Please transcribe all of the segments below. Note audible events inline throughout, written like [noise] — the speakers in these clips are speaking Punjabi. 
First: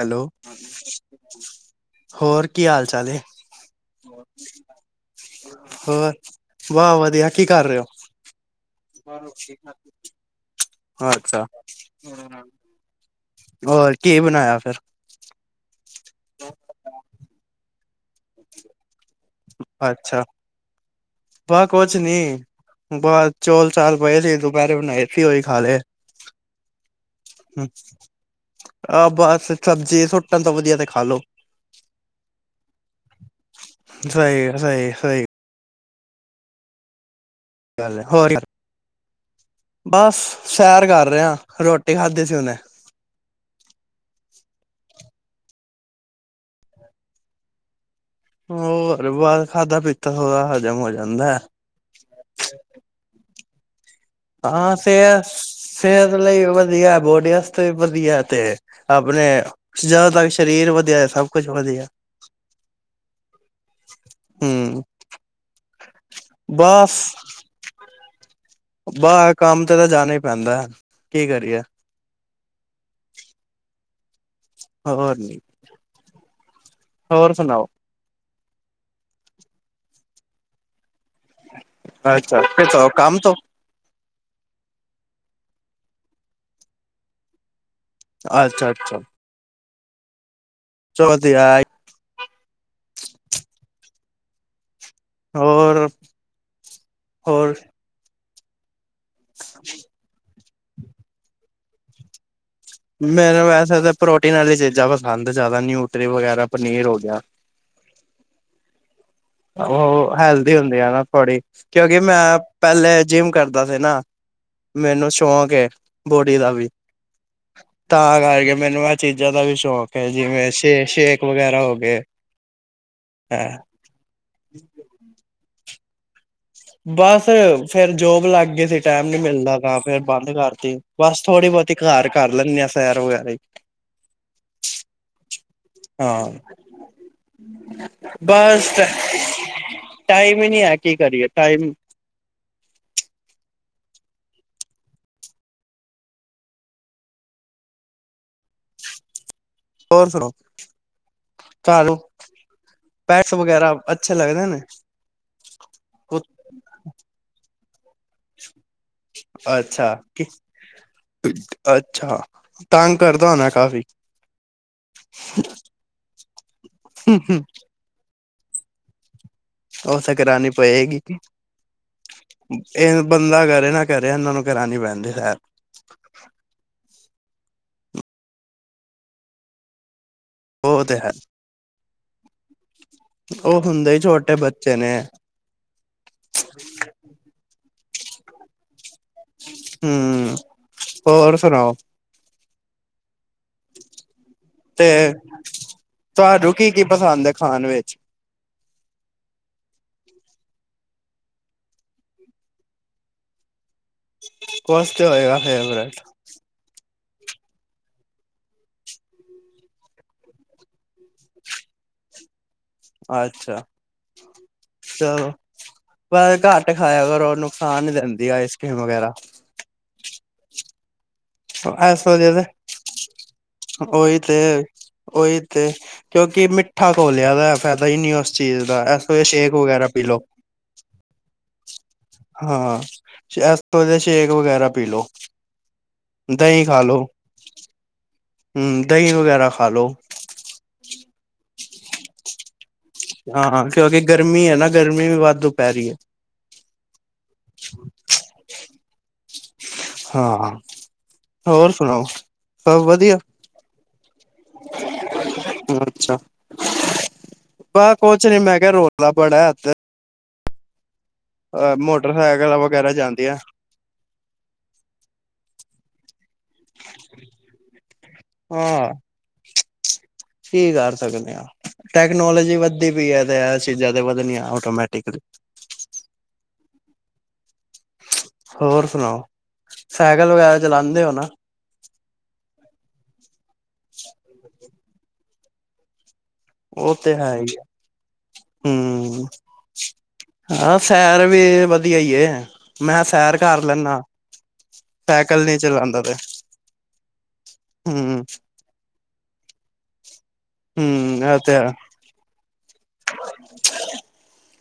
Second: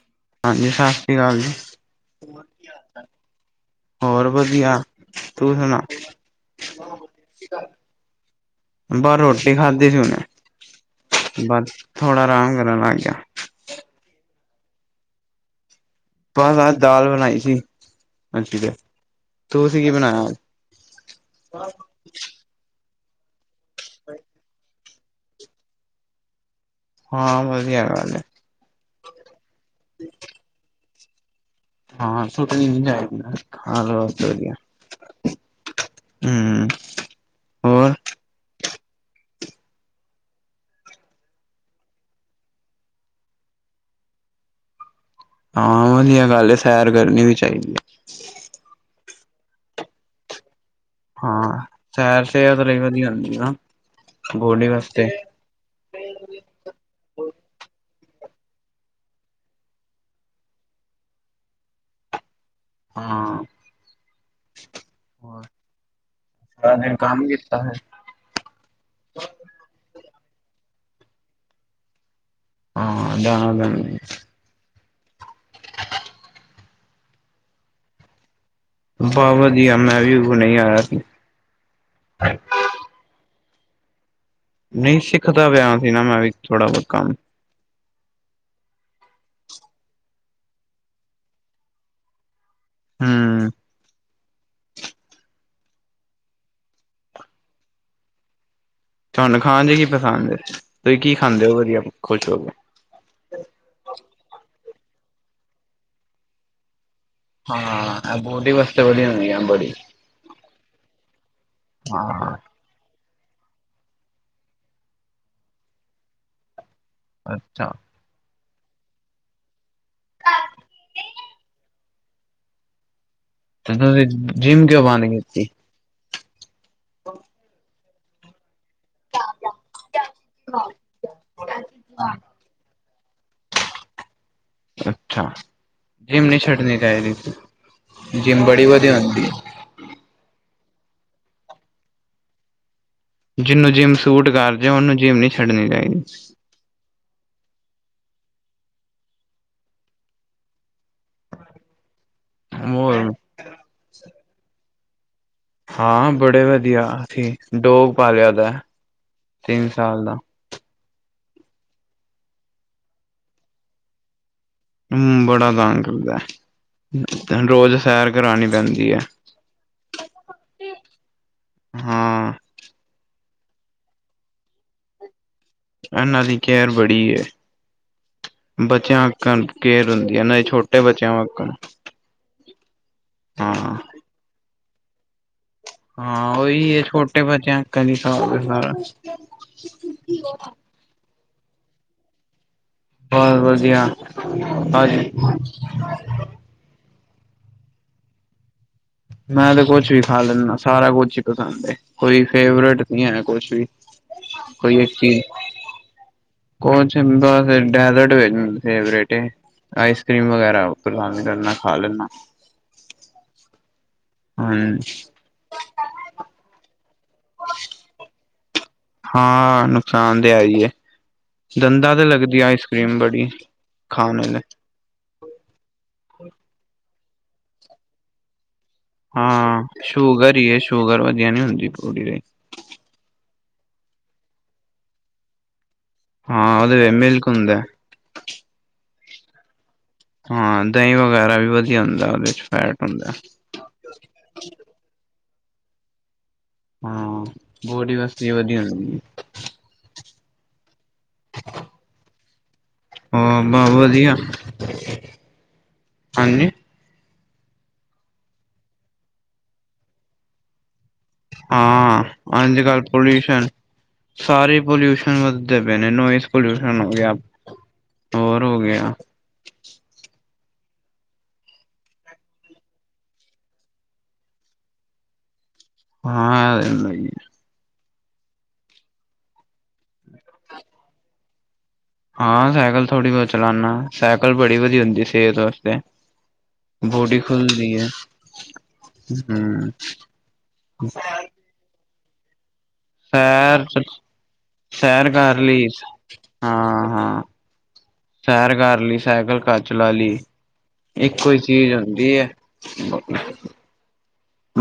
ਹੈਲੋ, ਹਾਂਜੀ ਸਤਿ ਸ਼੍ਰੀ ਅਕਾਲ ਜੀ ਹੋਰ ਕੀ ਹਾਲ ਚਾਲ ਹੈ? ਹੋਰ ਵਧੀਆ ਤੂੰ ਸੁਣਾ ਹੋਰ, ਵਾਹ ਵਧੀਆ, ਕੀ ਕਰ ਰਹੇ ਹੋ? ਬਸ ਰੋਟੀ ਖਾਧੀ ਸੀ ਹੁਨੇ, ਅੱਛਾ, ਬਸ ਥੋੜਾ ਆਰਾਮ ਕਰਨ ਲੱਗ ਗਿਆ। ਹੋਰ ਕੀ ਬਣਾਇਆ ਫਿਰ? ਪਤਾ ਨੀ ਦਾਲ ਬਣਾਈ ਸੀ, ਅੰਟੀ ਦੇ, ਤੁਸੀਂ ਕੀ ਬਣਾਇਆ ਅੱਜ? ਬਾਹ ਕੁਛ ਨੀਂ, ਬਾਹ ਚੋਲ ਚਾਲ ਪਏ ਸੀ, ਦੁਪਹਿਰੇ ਬਣਾਏ ਸੀ, ਉਹੀ ਖਾ ਲਏ। ਹਾਂ ਵਧੀਆ ਗੱਲ ਹੈ ਆਹ ਬਸ ਸਬਜ਼ੀ ਸੁੱਟਣ ਤੋਂ ਵਧੀਆ, ਤੇ ਖਾ ਲੋੋ। ਹਾਂ ਸੁੱਟਣੀ ਨਹੀਂ ਚਾਹੀਦੀ, ਖਾ ਲੋ, ਇਸ ਤੇ ਸਹੀ ਵਧੀਆ। ਸਹੀ ਸਹੀ ਹਮ। ਹੋਰ, ਬਸ ਸੈਰ ਕਰ ਰਿਹਾ, ਰੋਟੀ ਖਾਧੀ ਸੀ ਹੁਨੇ। ਹਾਂ ਵਧੀਆ ਗੱਲ ਏ, ਸੈਰ ਕਰਨੀਂ ਵੀ ਚਾਹੀਦੀ ਹੈ। ਹੋਰ ਬਾ ਖਾਧਾ ਪੀਤਾ ਥੋੜਾ ਹਜਮ ਹੋ ਜਾਂਦਾ ਹੈ। ਹਾਂ, ਸੈਰ ਸਿਹਤ ਲਈ ਵਧੀਆ ਹੁੰਦੀ ਆ। ਹਾਂ ਸਿਹਤ, ਸਿਹਤ ਲਈ ਵਧੀਆ, ਬੋਡੀ ਵਾਸਤੇ ਵੀ ਵਧੀਆ, ਤੇ ਆਪਣੇ, ਜਦੋਂ ਤੱਕ ਸਰੀਰ ਵਧੀਆ, ਸਭ ਕੁਛ ਵਧੀਆ। ਹਾਂ, ਹੂੰ ਹੋਰ ਸਾਰਾ ਬਸ ਦਿਨ ਕੰਮ ਕੀਤਾ। [inaudible] ਬਾਹਰ ਕੰਮ ਤੇ ਤਾਂ ਜਾਣਾ ਹੀ ਪੈਂਦਾ, ਕੀ ਕਰੀਏ। ਹਾਂ ਜਾਣਾ ਪੈਂਦਾ ਆ। ਹੋਰ ਨੀਂ। [inaudible] ਹੋਰ ਸੁਣਾਓ? ਬਹੁ ਵਧੀਆ, ਮੈਂ ਵੀ ਹੁਨੇ ਹੀਂ ਆਇਆ ਸੀ। ਅੱਛਾ ਕਿਥੋਂ ਕੰਮ ਤੋਂ ਨਹੀਂ ਸਿੱਖਦਾ ਪਿਆ ਸੀ ਨਾਂ ਮੈਂ ਵੀ ਥੋੜਾ-ਬਹੁਤ ਕੰਮ। ਅੱਛਾ-ਅੱਛਾ। ਚਲੋ ਵਧੀਆ ਆ। ਹਮ। ਹੋਰ-ਹੋਰ। ਤੁਹਾਨੂੰ ਖਾਣ ਜੇ ਕੀ ਪਸੰਦ ਹੈ? ਤੁਸੀਂ ਕੀ ਖਾਂਦੇ ਹੋ ਵਧੀਆ ਖੁਸ਼ ਹੋ ਕੇ ਮੈਨੂੰ ਵੈਸੇ ਤਾਂ ਪ੍ਰੋਟੀਨ ਵਾਲੀਆਂ ਚੀਜ਼ਾਂ ਪਸੰਦ ਜ਼ਿਆਦਾ ਨਿਊਟਰੀ ਵਗੈਰਾ ਪਨੀਰ ਹੋ ਗਿਆ। ਹਾਂ ਆ ਬੋਡੀ ਵਾਸਤੇ [unintelligible] ਉਹ ਹੈਲਦੀ ਹੁੰਦੀ ਆ ਨਾ ਥੋੜੀ ਕਿਉਂਕਿ ਮੈਂ ਹਾਂ ਪਹਿਲੇ ਜਿੰਮ ਕਰਦਾ ਸੀ ਨਾ [inaudible] ਮੈਨੂੰ ਸ਼ੌਂਕ ਏ ਬੋਡੀ ਦਾ ਵੀ ਅੱਛਾ। ਤਾਂ ਕਰਕੇ ਮੈਨੂੰ ਇਹ ਚੀਜ਼ਾਂ ਦਾ ਵੀ ਸ਼ੌਂਕ ਹੈ ਜਿਵੇਂ ਸ਼ੇ -ਸ਼ੇਕ ਵਗੈਰਾ ਹੋ ਗਏ ਹੈ। ਤਾਂ ਕਰਕੇ ਜਿੰਮ ਜੋਇਨ ਕੀਤੀ। ਬਸ ਫੇਰ ਜੋਬ ਲੱਗ ਸੀ। ਟਾਈਮ ਨੀ ਮਿਲਦਾ ਤਾਂ ਫੇਰ ਬੰਦ ਕਰਤੀ ਬਸ ਥੋੜੀ ਬਹੁਤੀ ਘਰ ਕਰ ਲੈਂਦੇ ਹ ਸੈਰ ਵਗੈਰਾ ਅੱਛਾ। ਜਿੰਮ ਨਹੀਂ ਹਾਂ ਛੱਡਣੀ ਚਾਹੀਦੀ, ਜਿੰਮ ਬੜੀ ਬਸ ਵਧੀਆ ਹੁੰਦੀ ਹੈ। ਟਾਈਮ ਹੀ ਨੀ ਹੈ ਕੀ ਕਰੀਏ, ਟਾਈਮ ਜਿਹਨੂੰ ਜਿੰਮ ਸੂਟ ਕਰਜੇ ਓਨੂੰ ਜਿੰਮ ਨਹੀਂ ਛੱਡਣੀ ਚਾਹੀਦੀ। ਹੋਰ ਸੁਣਾਓ ਘਰ ਹੋਰ ਪੈਕਸ ਵਗੈਰਾ ਅੱਛੇ ਲੱਗਦੇ ਨੇ ਹਾਂ ਬੜੇ ਵਧੀਆ, ਅਸੀ ਡੋਗ ਪਾ ਲਿਆ ਦਾ ਤਿੰਨ ਅੱਛਾ- ਸਾਲ ਦਾ ਕੀ, ਅੱਛਾ ਤੰਗ ਕਰਦਾ ਹੋਣਾ ਕਾਫ਼ੀ ਹਮ ਬੜਾ ਤੰਗ ਕਰਦਾ, ਰੋਜ਼ ਸੈਰ ਕਰਾਉਣੀ ਪੈਂਦੀ ਹੈ। ਉਹ ਤਾਂ ਕਰਾਣੀ ਪਏਗੀ ਕਿ ਹਾਂ ਇਹ ਬੰਦਾ ਕਰੇ ਨਾ ਕਰੇ ਇਹਨਾਂ ਨੂੰ ਕਰਾਨੀ ਪੈਂਦੀ ਹੈ। ਇਹਨਾਂ ਦੀ ਕੇਅਰ ਬੜੀ ਹੈ, ਬੱਚਿਆਂ ਕਰਕੇ [unintelligible] ਹੁੰਦੀ ਹੈ ਇਹਨਾਂ ਛੋਟੇ ਉਹ ਤੇ ਹੈ ਬੱਚਿਆਂ ਵਾਂਗ ਕਰ ਉਹ ਹੁੰਦੇ ਹੀ ਛੋਟੇ ਬੱਚੇ ਨੇ। ਹਾਂ ਉਹੀ ਹੈ ਛੋਟੇ ਬੱਚਿਆਂ ਕਰੀ ਸਾਂਭ ਸੰਭਾਲ। ਹਮ, ਹੋਰ ਸੁਣਾਓ ਬਹੁਤ ਵਧੀਆ, ਤੇ ਹਾਂਜੀ [unintelligible] ਤੁਹਾਨੂੰ ਕੀ -ਕੀ ਪਸੰਦ ਹੈ ਖਾਣ ਵਿੱਚ ਮੈਂ ਤੇ ਕੁਛ ਵੀ ਖਾ ਲੈਦਾ ਸਾਰਾ ਕੁਛ ਹੀ ਪਸੰਦ ਹੈ ਕੋਈ ਫੇਵਰੇਟ ਨੀ ਹੈ ਕੁਝ ਵੀ ਕੁਝ ਤੇ ਹੋਏਗਾ ਫੇਵਰੇਟ ਕੁਛਦਾਸ ਡੈਜ਼ਰਟ ਵਿੱਚ ਮੇਰੀ ਫੈਬਰਟ ਹੈ। ਆਈਸ ਕਰ੍ਰੀਮ ਵਗੈਰਾ ਬਣਾ ਵੀ ਲੈਨਾ ਖਾ ਲੈਂਣਾ ਅੱਛਾ, ਹਾਂ ਚਲੋ ਪਰ ਘੱਟ ਖਾਇਆ ਕਰੋ ਉਹ ਨੁਕਸਾਨ ਨੀ ਦਿੰਦੀ ਆਈਸਕ੍ਰੀਮ ਹਾਂ ਨੁਕਸਾਨ ਤਾਂ ਹੈ ਈ ਐ ਦੰਦਾਂ ਤੇ ਇਸ ਲੱਗਦੀ ਵਜ੍ਹਾ ਆ ਆਈਸਕ੍ਰੀਮ ਬੜੀ, ਉਹੀ ਖਾਣ ਤੇ ਵੇਲੇ ਉਹੀ ਤੇ ਕਿਉਂਕਿ ਮਿੱਠਾ ਕੋਲਿਆ ਦਾ ਫਾਇਦਾ ਹੀ ਨਹੀਂ ਉਸ ਚੀਜ਼ ਦਾ ਵਜ੍ਹਾ ਸ਼ੇਕ ਹਾਂ ਵਗੈਰਾ ਪੀ ਲਓ ਸ਼ੂਗਰ ਹੀ, ਸ਼ੂਗਰ ਵਧੀਆ ਨੀ ਹੁੰਦੀ ਬੋਡੀ ਹਾਂ, ਜਿਸ ਤੋਂ ਜਾ ਸ਼ੇਕ ਵਗੈਰਾ ਪੀ ਲਓ। ਹਾਂ ਦਹੀਂ ਉਹਦੇ ਖਾ ਵਿੱਚ ਲੋੋ, ਮਿਲਕ ਹੁੰਦਾ ਹਮ ਦਹੀਂ ਵਗੈਰਾ ਖਾ ਲੋ ਹਾਂ ਦਹੀਂ ਵਗੈਰਾ ਵੀ ਵਧੀਆ ਹੁੰਦਾ ਉਹਦੇ ਚ ਫੈਟ ਹੁੰਦਾ ਹਾਂ- ਹਾਂ ਕਿਉਂਕਿ ਗਰਮੀ ਐ ਨਾ ਗਰਮੀ ਵੀ ਵਾਧੂ ਪੈ ਰਹੀ ਐ। ਹਾਂ, ਬੋਡੀ ਵਾਸਤੇ ਵੀ ਵਧੀਆ ਹਾਂ, ਹੋਰ ਸੁਣਾਓ। ਸਭ ਵਧੀਆ ਹਮ ਬਸ ਵਧੀਆ, ਹਾਂਜੀ ਆਹ, ਬਸ ਕੁਛ ਨਹੀਂ ਮੈਂ ਕਿਹਾ ਰੌਲਾ ਬੜਾ ਇਧਰ ਹਾਂ, ਮੋਟਰਸਾਈਕਲ ਅੱਜ -ਕੱਲ੍ਹ ਵਗੈਰਾ ਜਾਂਦੀਆਂ ਪੋਲਿਊਸ਼ਨ ਸਾਰੇ ਪੋਲਿਊਸ਼ਨ ਵਧਦੇ ਪਏ ਨੇ ਨੋਇਜ਼ ਪੋਲਿਊਸ਼ਨ ਹੋ ਗਿਆ, ਹੋਰ ਹੋ ਹਾਂ ਗਿਆ ਕੀ ਕਰ ਸਕਦੇ ਆ। ਟੈਕਨੋਲੋਜੀ ਵੱਧਦੀ ਪਈ ਐ ਤੇ ਆ ਚੀਜ਼ਾਂ ਤੇ ਵਧਣੀਆਂ ਆਟੋਮੈਟਿਕਲੀ [unintelligible] ਹੋਰ ਸੁਣਾਓ, ਸਾਈਕਲ ਵਗੈਰਾ ਚਲਾਉਂਦੇ ਔ ਨਾ ਹਾਂ ਸਾਈਕਲ ਥੋੜ੍ਹੀ ਬਹੁਤ ਚਲਾਨਾ। ਸਾਈਕਲ ਬੜੀ ਵਧੀਆ ਹੁੰਦੀ ਸਿਹਤ ਵਾਸਤੇ। ਉਹ ਤੇ ਬੋਡੀ ਹੈ ਹੀ ਆ ਖੁੱਲਦੀ ਏ। ਹਮ ਹਾਂ, ਸੈਰ ਵੀ ਵਧੀਆ ਏ। ਮੈਂ ਸੈਰ ਕਰ ਲੈਣਾ। ਸੈਰ ਕਰ ਲਈ ਹਾਂ -ਹਾਂ। ਹਮ ਸੈਰ ਕਰ ਲਈ ਸੈਕਲ ਘਰ ਚਲਾ ਲਈ ਹਮ ਇੱਕੋ ਹੀ ਇਹ ਤੇ ਹੈ ਚੀਜ਼ ਹੁੰਦੀ ਏ।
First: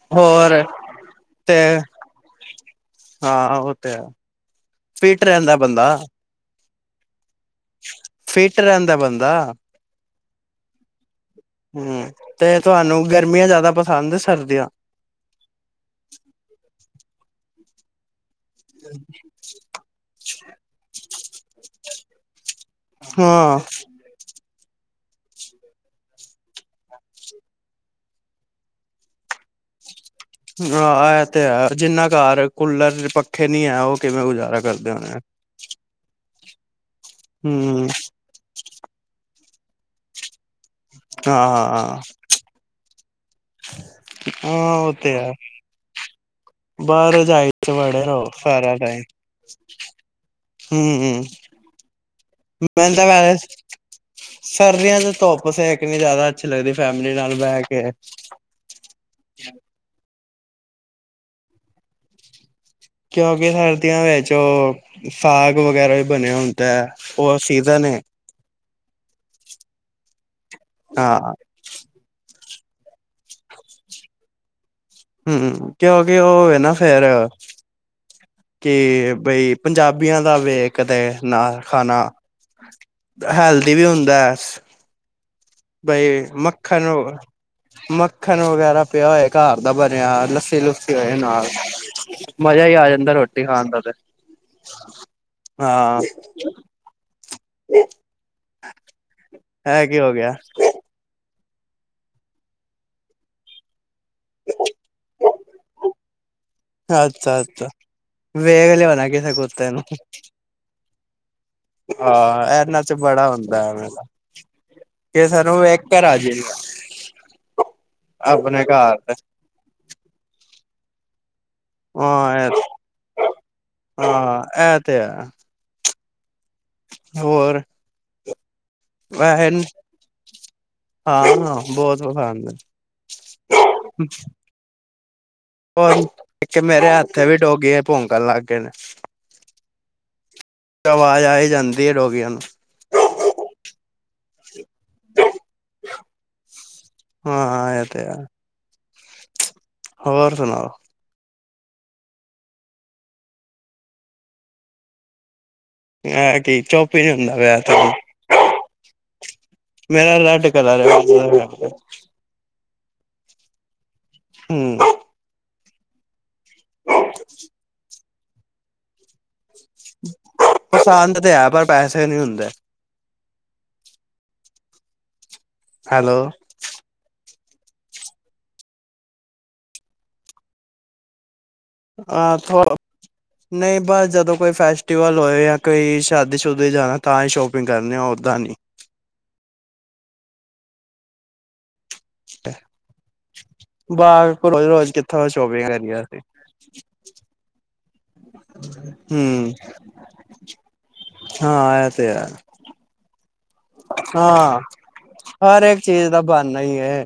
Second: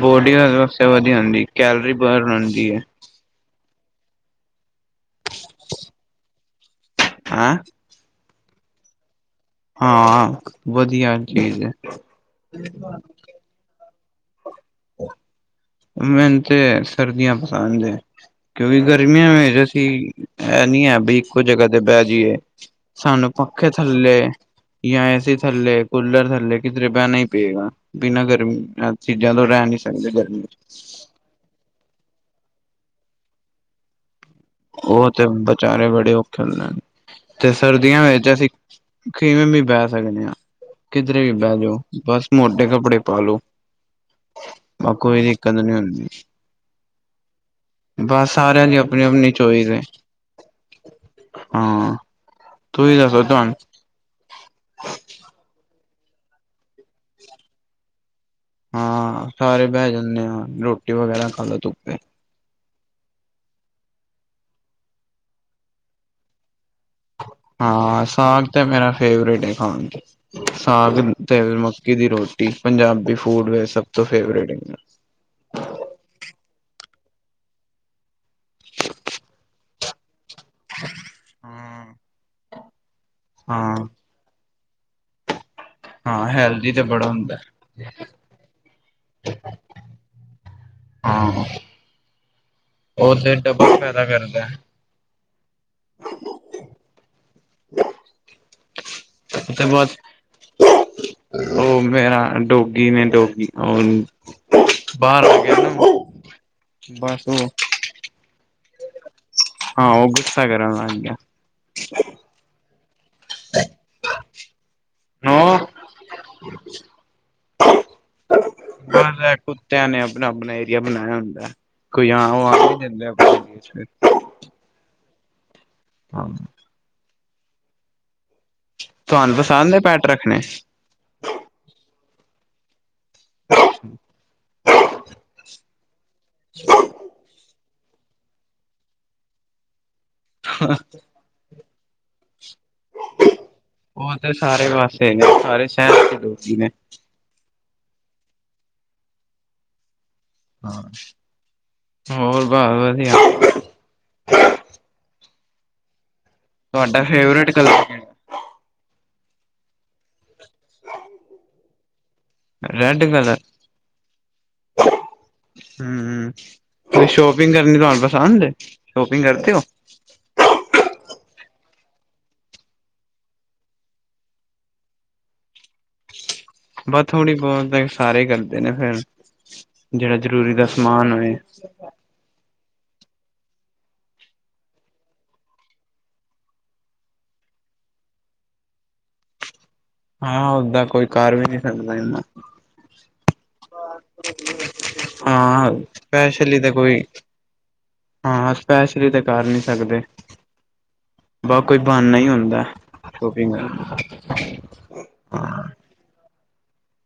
ਬੋਡੀ ਹੋਰ ਵਾਸਤੇ ਵਧੀਆ ਹੁੰਦੀ। ਤੇ ਕੈਲਰੀ ਬਰਨ ਹੁੰਦੀ ਏ। ਹਾਂ ਉਹ ਤੇ ਹੈ। ਫਿੱਟ ਰਹਿੰਦਾ ਬੰਦਾ। ਹਾਂ। ਫੱਟ ਰਹਿੰਦਾ ਏ ਬੰਦਾ। ਹਾਂ। ਵਧੀਆ ਚੀਜ਼ ਏ। ਹੂੰ ਤੇ ਤੁਹਾਨੂੰ ਗਰਮੀਆਂ ਜ਼ਿਆਦਾ ਪਸੰਦ ਸਰਦੀਆਂ। ਮੈਨੂੰ ਤੇ ਸਰਦੀਆਂ ਪਸੰਦ ਏ। ਕਿਉਂਕਿ ਗਰਮੀਆਂ ਵਿੱਚ ਅਸੀਂ ਇਹ ਨੀ ਏ। ਇੱਕੋ ਜਗ੍ਹਾ ਤੇ ਬਹਿ ਜਾਏ। ਸਾਨੂੰ ਹਾਂ ਪੱਖੇ ਥੱਲੇ, ਜਾ ਏਸੀੇ ਥੱਲੇ, ਕੂਲਰ ਥੱਲੇ ਕਿਧਰੇ ਬਹਿਣਾ ਹੀ ਪੀਏਗਾ। ਬਿਨਾਂ ਗਰਮੀ ਚੀਜ਼ਾਂ ਤੋਂ ਰਹਿਣ ਆਹ ਇਹ ਤੇ ਐ। ਜਿੰਨਾ ਘਰ ਕੂਲਰ ਪੱਖੇ ਨੀ ਐ। ਉਹ ਕਿਵੇਂ ਗੁਜ਼ਾਰਾ ਕਰਦੇ ਉਹ ਹੋਣੇ ਤੇ ਵਿਚਾਰੇ ਬੜੇ ਔਖੇ ਹੁੰਦੇ ਨੇ ਤੇ ਹੂੰ ਸਰਦੀਆਂ ਵਿੱਚ ਅਸੀ ਕਿਵੇਂ ਵੀ ਬਹਿ ਸਕਦੇ ਆ। ਕਿਧਰੇ ਵੀ ਹਾਂ ਬਹਿ ਜਾਓ। ਹਾਂ ਬਸ ਮੋਟੇ ਕੱਪੜੇ ਪਾਲੋ। ਕੋਈ ਦੀ ਕਦਰ ਨਹੀਂ ਹੁੰਦੀ। ਬਾਰ ਰਜਾਈ ਚ ਵੜੇ ਰਿਹੋ ਬਸ ਸਾਰਿਆਂ ਸਾਰਾ ਦੀ ਟਾਈਮ। ਆਪਣੀ ਆਪਣੀ ਚੋਇਸ ਹੈ ਹਮ ਹਮ। ਹਾਂ ਮੈਨੂੰ ਤੁਸੀਂ ਤਾਂ ਦੱਸੋ ਕਹਿੰਦਾ ਤੁਹਾਨੂੰ ਸੀ। ਸਰਦੀਆਂ ਚ ਧੁੱਪ ਸੇਕਣੀ। ਜ਼ਿਆਦਾ ਅੱਛੀ ਲੱਗਦੀ ਫੈਮਲੀ ਨਾਲ ਬੈ‌ਹ ਕੇ। ਹਾਂ। ਸਾਰੇ ਬਹਿ ਜਾਂਦੇ ਆ। ਰੋਟੀ ਵਗੈਰਾ ਖਾਲੋ ਧੁੱਪੇ। ਕਿਉਂਕਿ ਸਰਦੀਆਂ ਵਿੱਚ ਓ ਸਾਗ ਵਗੈਰਾ ਵੀ ਬਣਿਆ ਹੁੰਦਾ। ਉਹ ਸੀਜ਼ਨ ਏ ਹਾਂ, ਸਾਗ ਤਾਂ ਮੇਰਾ ਫੇਵਰੇਟ ਏ ਖਾਣ ਚ। ਸਾਗ ਹਾਂ ਤੇ ਮੱਕੀ ਦੀ ਰੋਟੀ। ਪੰਜਾਬੀ ਫੂਡ ਸਭ ਤੋਂ ਫੇਟਰੇਟ। ਹਮ ਕਿਉਂਕਿ ਉਹਵੇ ਨਾ ਫਿਰ ਕਿ ਬਈ ਪੰਜਾਬੀਆਂ ਦਾ ਵੀ ਕਦੇ ਨਾ ਹਾਂ ਖਾਣਾ। ਹੈਲਦੀ ਵੀ ਹਾਂ ਹੁੰਦਾ। ਬਈ ਹਾਂ ਹੈਲਦੀ ਤੇ ਬੜਾ ਮੱਖਣ- ਹੁੰਦਾ ਮੱਖਣ ਵਗੈਰਾ ਪਿਆ ਹੋਆ ਘਰ ਦਾ ਬਣਿਆ ਲੱਸੀ -ਲੁੱਸੀ। ਹਾਂ ਨਾਲ ਮਜ਼ਾ ਈ ਆ ਜਾਂਦਾ। ਉਹ ਤੇ ਰੋਟੀ ਖਾਣ ਡਬਲ ਦਾ ਤੇ। ਫਾਇਦਾ ਕਰਦਾ ਹਾਂ। [unintelligible] ਉਹ ਇਹ ਬਾਅਦ ਕੀ ਹੋ ਗਿਆ ਉਹ ਮੇਰਾ ਡੋਗੀ ਨੇ ਡੋਗੀ। ਉਹ ਬਾਹਰ ਆ ਗਿਆ ਨਾ। ਬਸ ਅੱਛਾ ਉਹ ਅੱਛਾ। ਵੇਖ ਲਿਆ ਹੋਣਾ ਹਾਂ, ਉਹ ਗੁੱਸਾ ਕਰਨ ਲਗ ਗਿਆ। ਆ, ਇਹਨਾਂ ਚ ਬੜਾ ਹੁੰਦਾ ਆ ਵੇਲਾ। ਕਿ ਸਾਨੂੰ ਉਹ ਇੱਕ ਰਾਜੇ ਆ ਆਪਣੇ ਘਰ ਤੇ ਬਸ ਇਹ ਕੁੱਤਿਆਂ ਨੇ ਆਪਣਾ-ਆਪਣਾ ਏਰੀਆ ਬਣਾਇਆ ਹੁੰਦਾ। ਕੋਈ ਹਾਂ ਆ-ਆਣ ਇਹ ਨਹੀਂ ਦਿੰਦੇ ਆਪਣੇ ਏਰੀਏ 'ਚ ਫਿਰ ਹਾਂ ਇਹ ਤੇ ਹੈ ਹੋਰ। ਤੁਹਾਨੂੰ ਵੈਸੇ ਪਸੰਦ ਏ ਪੈੱਟ ਰੱਖਣੇ? ਹਾਂ ਬਹੁਤ ਲੋਕ ਹੋਰ ਇੱਕ ਮੇਰੇ ਹੱਥੇ ਵੀ ਡੋਗੀ ਏ ਭੋਂਕਣ ਲੱਗ ਗਏ ਨੇ। ਆਵਾਜ਼ ਆਈ ਈ ਜਾਂਦੀ ਏ ਡੋਗੀਆਂ ਨੂੰ। ਉਹ ਤੇ ਸਾਰੇ ਪਾਸੇ ਹੈਗੇ ਏ ਸਾਰੇ ਸ਼ਹਿਰ 'ਚ ਡੋਗੀ ਨੇ। ਹਾਂ ਇਹ ਤੇ ਆ, ਹੋਰ ਸੁਣਾਓ ਹਾਂ, ਹੋਰ ਬਸ ਵਧੀਆ ਆ ਕੀ ਚੁੱਪ ਹੀ ਤੁਹਾਡਾ ਨੀ ਹੁੰਦਾ ਫੇਵਰੇਟ ਪਿਆ ਕਲਰ ਕਿਹੜਾ ਤੂੰ ਮੇਰਾ ਨਾਲ [unintelligible] ਰੈਡ ਕਲਰ ਹਮ ਹਮ ਫਿਰ ਸ਼ੋਪਿੰਗ ਕਰਨੀ ਤੁਹਾਨੂੰ ਪਸੰਦ ਸ਼ੋਪਿੰਗ ਕਰਤੇ ਹੋ। ਪਸੰਦ ਤੇ ਹੈ, ਪਰ ਪੈਸੇ ਨੀ ਹੁੰਦੇ। ਹੈਲੋ। ਬਸ ਥੋੜ੍ਹੀ ਬਹੁਤ ਤੇ ਸਾਰੇ ਕਰਦੇ ਨੇ ਫੇਰ ਜਿਹੜਾ ਜ਼ਰੂਰੀ ਦਾ ਸਮਾਨ ਹੋਏ। ਆਹ ਥੋ ਨਹੀਂ ਬਸ ਜਦੋਂ ਕੋਈ ਫੈਸਟੀਵਲ ਹੋਏ ਜਾਂ ਕੋਈ ਸ਼ਾਦੀ ਸ਼ੁਦੀ ਜਾਣਾ ਤਾਂ ਹੀ ਸ਼ੋਪਿੰਗ ਕਰਨੀ ਹੋ ਉੱਦਾਂ ਨੀਂ। ਹਾਂ ਓਦਾਂ ਕੋਈ ਕਰ ਵੀ ਨੀ ਸਕਦਾ ਇਨਾ ਬਸ, ਰੋਜ਼ -ਰੋਜ਼ ਕਿੱਥੋ ਸ਼ੋਪਿੰਗਾਂ ਹਾਂ ਕਰਨੀਆਂ ਅਸੀਂ। ਸਪੈਸ਼ਲੀ ਕੋਈ, ਹਾਂ ਸਪੈਸ਼ਲੀ ਤਾਂ ਕਰ ਹਮ ਨੀ ਸਕਦੇ। ਬਸ ਕੋਈ ਹਾਂ ਇਹ ਤੇ ਬਾਣਾ ਹੈ ਹੀ ਹੁੰਦਾ ਸ਼ੋਪੀਗ ਕਰਨ ਹਾਂ ਦਾ। ਹਰ ਇੱਕ ਚੀਜ਼ ਦਾ ਬਾਨਾ ਈ ਏ।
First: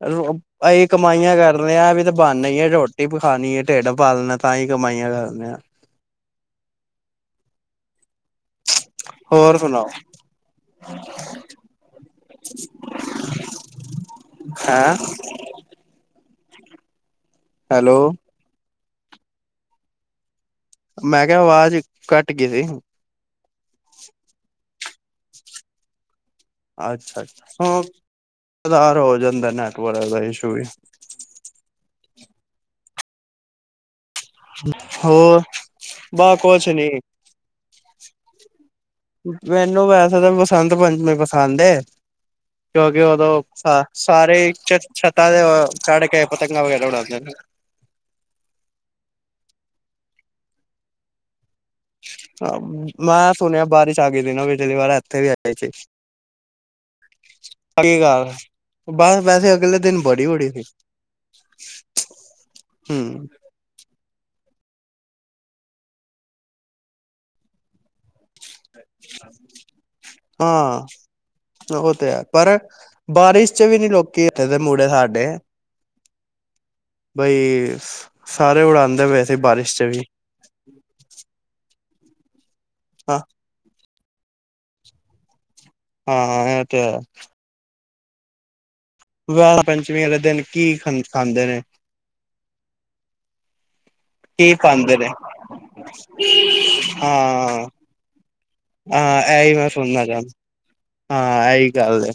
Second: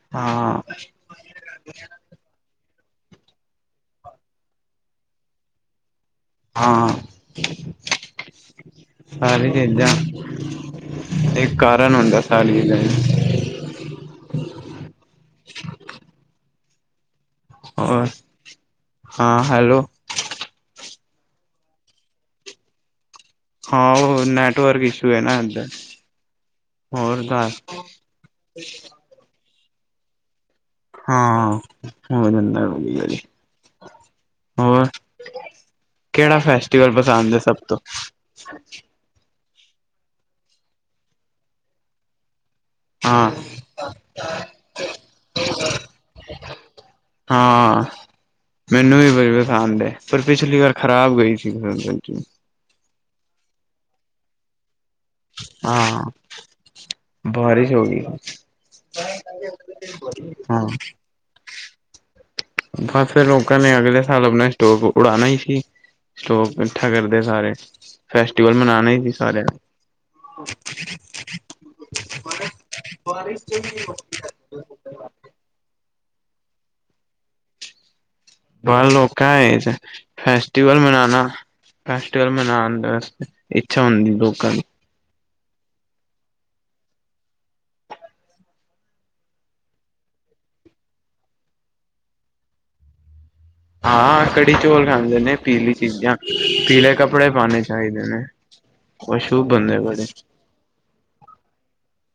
[unintelligible] ਹਾਂ ਕਮਾਈਆਂ ਕਰਦੇ ਆ ਐਵੀਂ ਤਾਂ ਬਾਣਾ ਈ ਐ ਰੋਟੀ ਵੀ ਖਾਣੀ ਏ ਢਿੱਡ ਪਾਲਣਾ ਤਾਂ ਹੀ ਕਮਾਈਆਂ ਕਰਦੇ ਆ। ਹਾਂ। ਸਾਰੇ ਹੋਰ ਕਹਿੰਦੇ ਆ, ਸੁਣਾਓ ਕੋਈ ਕਾਰਨ ਹੁੰਦਾ ਸਾਰੀਆ ਚੀਜ਼ਾਂ ਦਾ। ' [unintelligible] ਹੈਲੋ ਹੋਰ ' [inaudible] ' ਹਾਂ ਹੈਲੋ। ਮੈਂ ਕਿਹਾ ਆਵਾਜ਼ ਘੱਟ ਗਈ ਸੀ। ਹਾਂ, ਉਹ ਨੈਟਵਰਕ ਇਸ਼ੂ ਹੈ ਨਾ ਐ ਅੱਜ। ਅੱਛਾ-ਅੱਛਾ, ' [unintelligible] ' ਹੋ ਜਾਂਦਾ ਨੈਟਵਰਕ ਦਾ ਇਸੂ ਵੀ। ਹਾਂ, ਹੋੰ ਜਾਂਦਾ ਕਈ ਵਾਰੀ ਹੋਰ, ਬਾ ਕਿਹੜਾ ਕੁਛ ਨੀ। ' [unintelligible] ਮੈਨੂੰ ਵੈਸੇ ਤਾਂ ਬਸੰਤ ਪੰਚਮੀ ਪਸੰਦ ਐ। ਕਿਉਂਕਿ ਹਾਂ ਉਦੋਂ ਸਾ ਸਾਰੇ ਛ ਛੱਤਾਂ ਦੇ ਚੜ ਕੇ ਪਤੰਗਾਂ ਵਗੈਰਾ ਉਡਾਉਂਦੇ ਨੇ। ਹਾਂ ਮੈਨੂੰ ਵੀ ਬੜੀ ਪਸੰਦ ਆ, ਪਰ ਪਿਛਲੀ ਵਾਰ ਖ਼ਰਾਬ ਗਈ ਸੀ ਬਸੰਤ ਪੰਚਮੀ। ਮੈਂ ਸੁਣਿਆ ਬਾਰਿਸ਼ ਆ ਗਈ ਸੀ ਪਿਛਲੀ ਵਾਰੀ ਇੱਥੇ ਵੀ ਆਏ ਗਈ ਸੀ। ਹਾਂ ਬਾਰਿਸ਼ ਹੋ ਸਹੀ ਗਈ ਗੱਲ ਆ ਬਾਰਿਸ ਵੈਸੇ ਅਗਲੇ ਦਿਨ ਬੜੀ-ਬੜੀ ਹਾਂ ਸੀ।' ' [unintelligible] ਬ ਫਿਰੋ ਲੋਕਾਂ ਅਗਲੇ ਸਾਲ ਆਪਣਾ ਸਟੋਕ ਉਡਾਣਾ ਹੀ ਸੀ, ਸਟੋਕ ਇਕੱਠਾ ਕਰਦੇ ਸਾਰੇ। ਫੈਸਟੀਵਲ ਮਨਾਣਾ ਸੀ ਸਾਰਿਆਂ ਨੇ' ਹਾਂ ' [inaudible] ਉਹ ਤੇ ਹੈ, ਪਰ ਬਾਰਿਸ਼ 'ਚ' ਵੀ ਨੀ ਲੋਕੀ ਇਥ ਦੇ ਮੁੜੇ ਸਾਡੇ। ਬਈ, ਸਾਰੇ ਬਾਹਰ ਉੜਾਉਂਦੇ ਪਏ ਸੀ ਲੋਕਾਂ ਬਾਰਿਸ਼ 'ਚ' ਵੀ। ਫੈਸਟੀਵਲ ਮਣਾਨਾ, ਫੈਸਟੀਵਲ ਮਨਾਉਣ ਹਾਂ ਵਾਸਤੇ ਇੱਛਾ ਹੁੰਦੀ ਲੋਕਾਂ ਦੀ। ਹਾਂ-ਹਾ ਇਹ ਤੇ ਹੈ। ਵਹ ਪੰਚਮੀ ਵਾਲੇ ਦਿਨ ਕੀ ਖ ਖਾਂਦੇ ਨੇ। ਹਾਂ, ਕੜੀ ਕੀ ਚੋਲ ਪਾਉਂਦੇ ਖਾਂਦੇ ਨੇ, ਪੀਲੀ ਚੀਜ਼ਾਂ, ਪੀਲੇ ਕੱਪੜੇ ਪਾਂਣੇ ਹਾਂ ਚਾਹੀਦੇ ਨੇ। ਉਹ ਹਾਂ ਸ਼ੂ ਇਹੀ ਬਣ ਮੈਂ ਦੇ ਸੁਣਨਾ ਵੜੇ ਚਾਹੁੰਦਾ ਹਾਂ, ਆਈ ਗੱਲ ਏ,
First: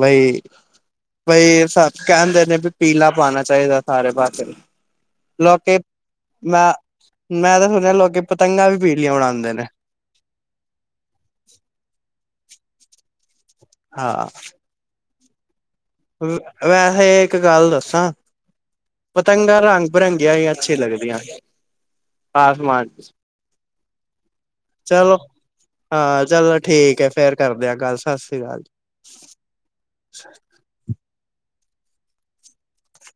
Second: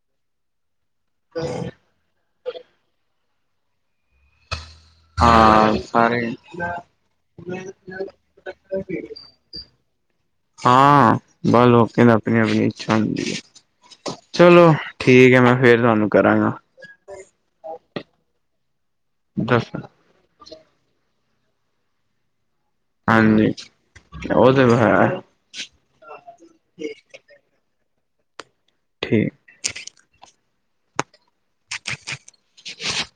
ਬਈ, ਬਈ ਸਾ ਕਹਿੰਦੇ ਨੇ ਵੀ ਪੀਲਾ ਪਾਉਣਾ ਚਾਹੀਦਾ ਸਾਰੇ ਪਾਸੇ। ਹਾਂ ਲੋਕੀਂ ਸਾਰੇ ਮੈਂ-ਮੈਂ ਤਾਂ ਸੁਣਿਆਂ ਲੋਕੀਂ ਪਤੰਗਾਂ ਵੀ ਪੀਲੀਆਂ ਓਡਾਂਦੇ ਨੇ ਹਾਂ ਬੱਸ ਲੋਕਾਂ ਦੀ ਆਪਣੀ-ਆਪਣੀ ਇੱਛਾ ਹੁੰਦੀ ਐ ਹਾਂ ਚਲੋ ਠੀਕ ਐ ਮੈਂ ਫ਼ੇਰ ਤੁਹਾਨੂੰ ਕਰਾਂਗਾ। ਵੈਸੇ ਇੱਕ ਗੱਲ ਦੱਸਾਂ ਪਤੰਗਾਂ ਰੰਗ ਬਿਰੰਗੀਆਂ ਈ ਅੱਛੀ ਲੱਗਦੀਆਂ ਆਸਮਾਨ ਹਾਂਜੀ ਉਹ ਤੇ ਹੈ ਚਲੋ ਹਾਂ, ਚਲੋ ਠੀਕ ਐ, ਫ਼ੇਰ ਕਰਦੇ ਆਂ ਗੱਲ ਸਸ੍ਰੀ ਕਾਲ ਜੀ। ਠੀਕ ' [inaudible] ' [inaudible]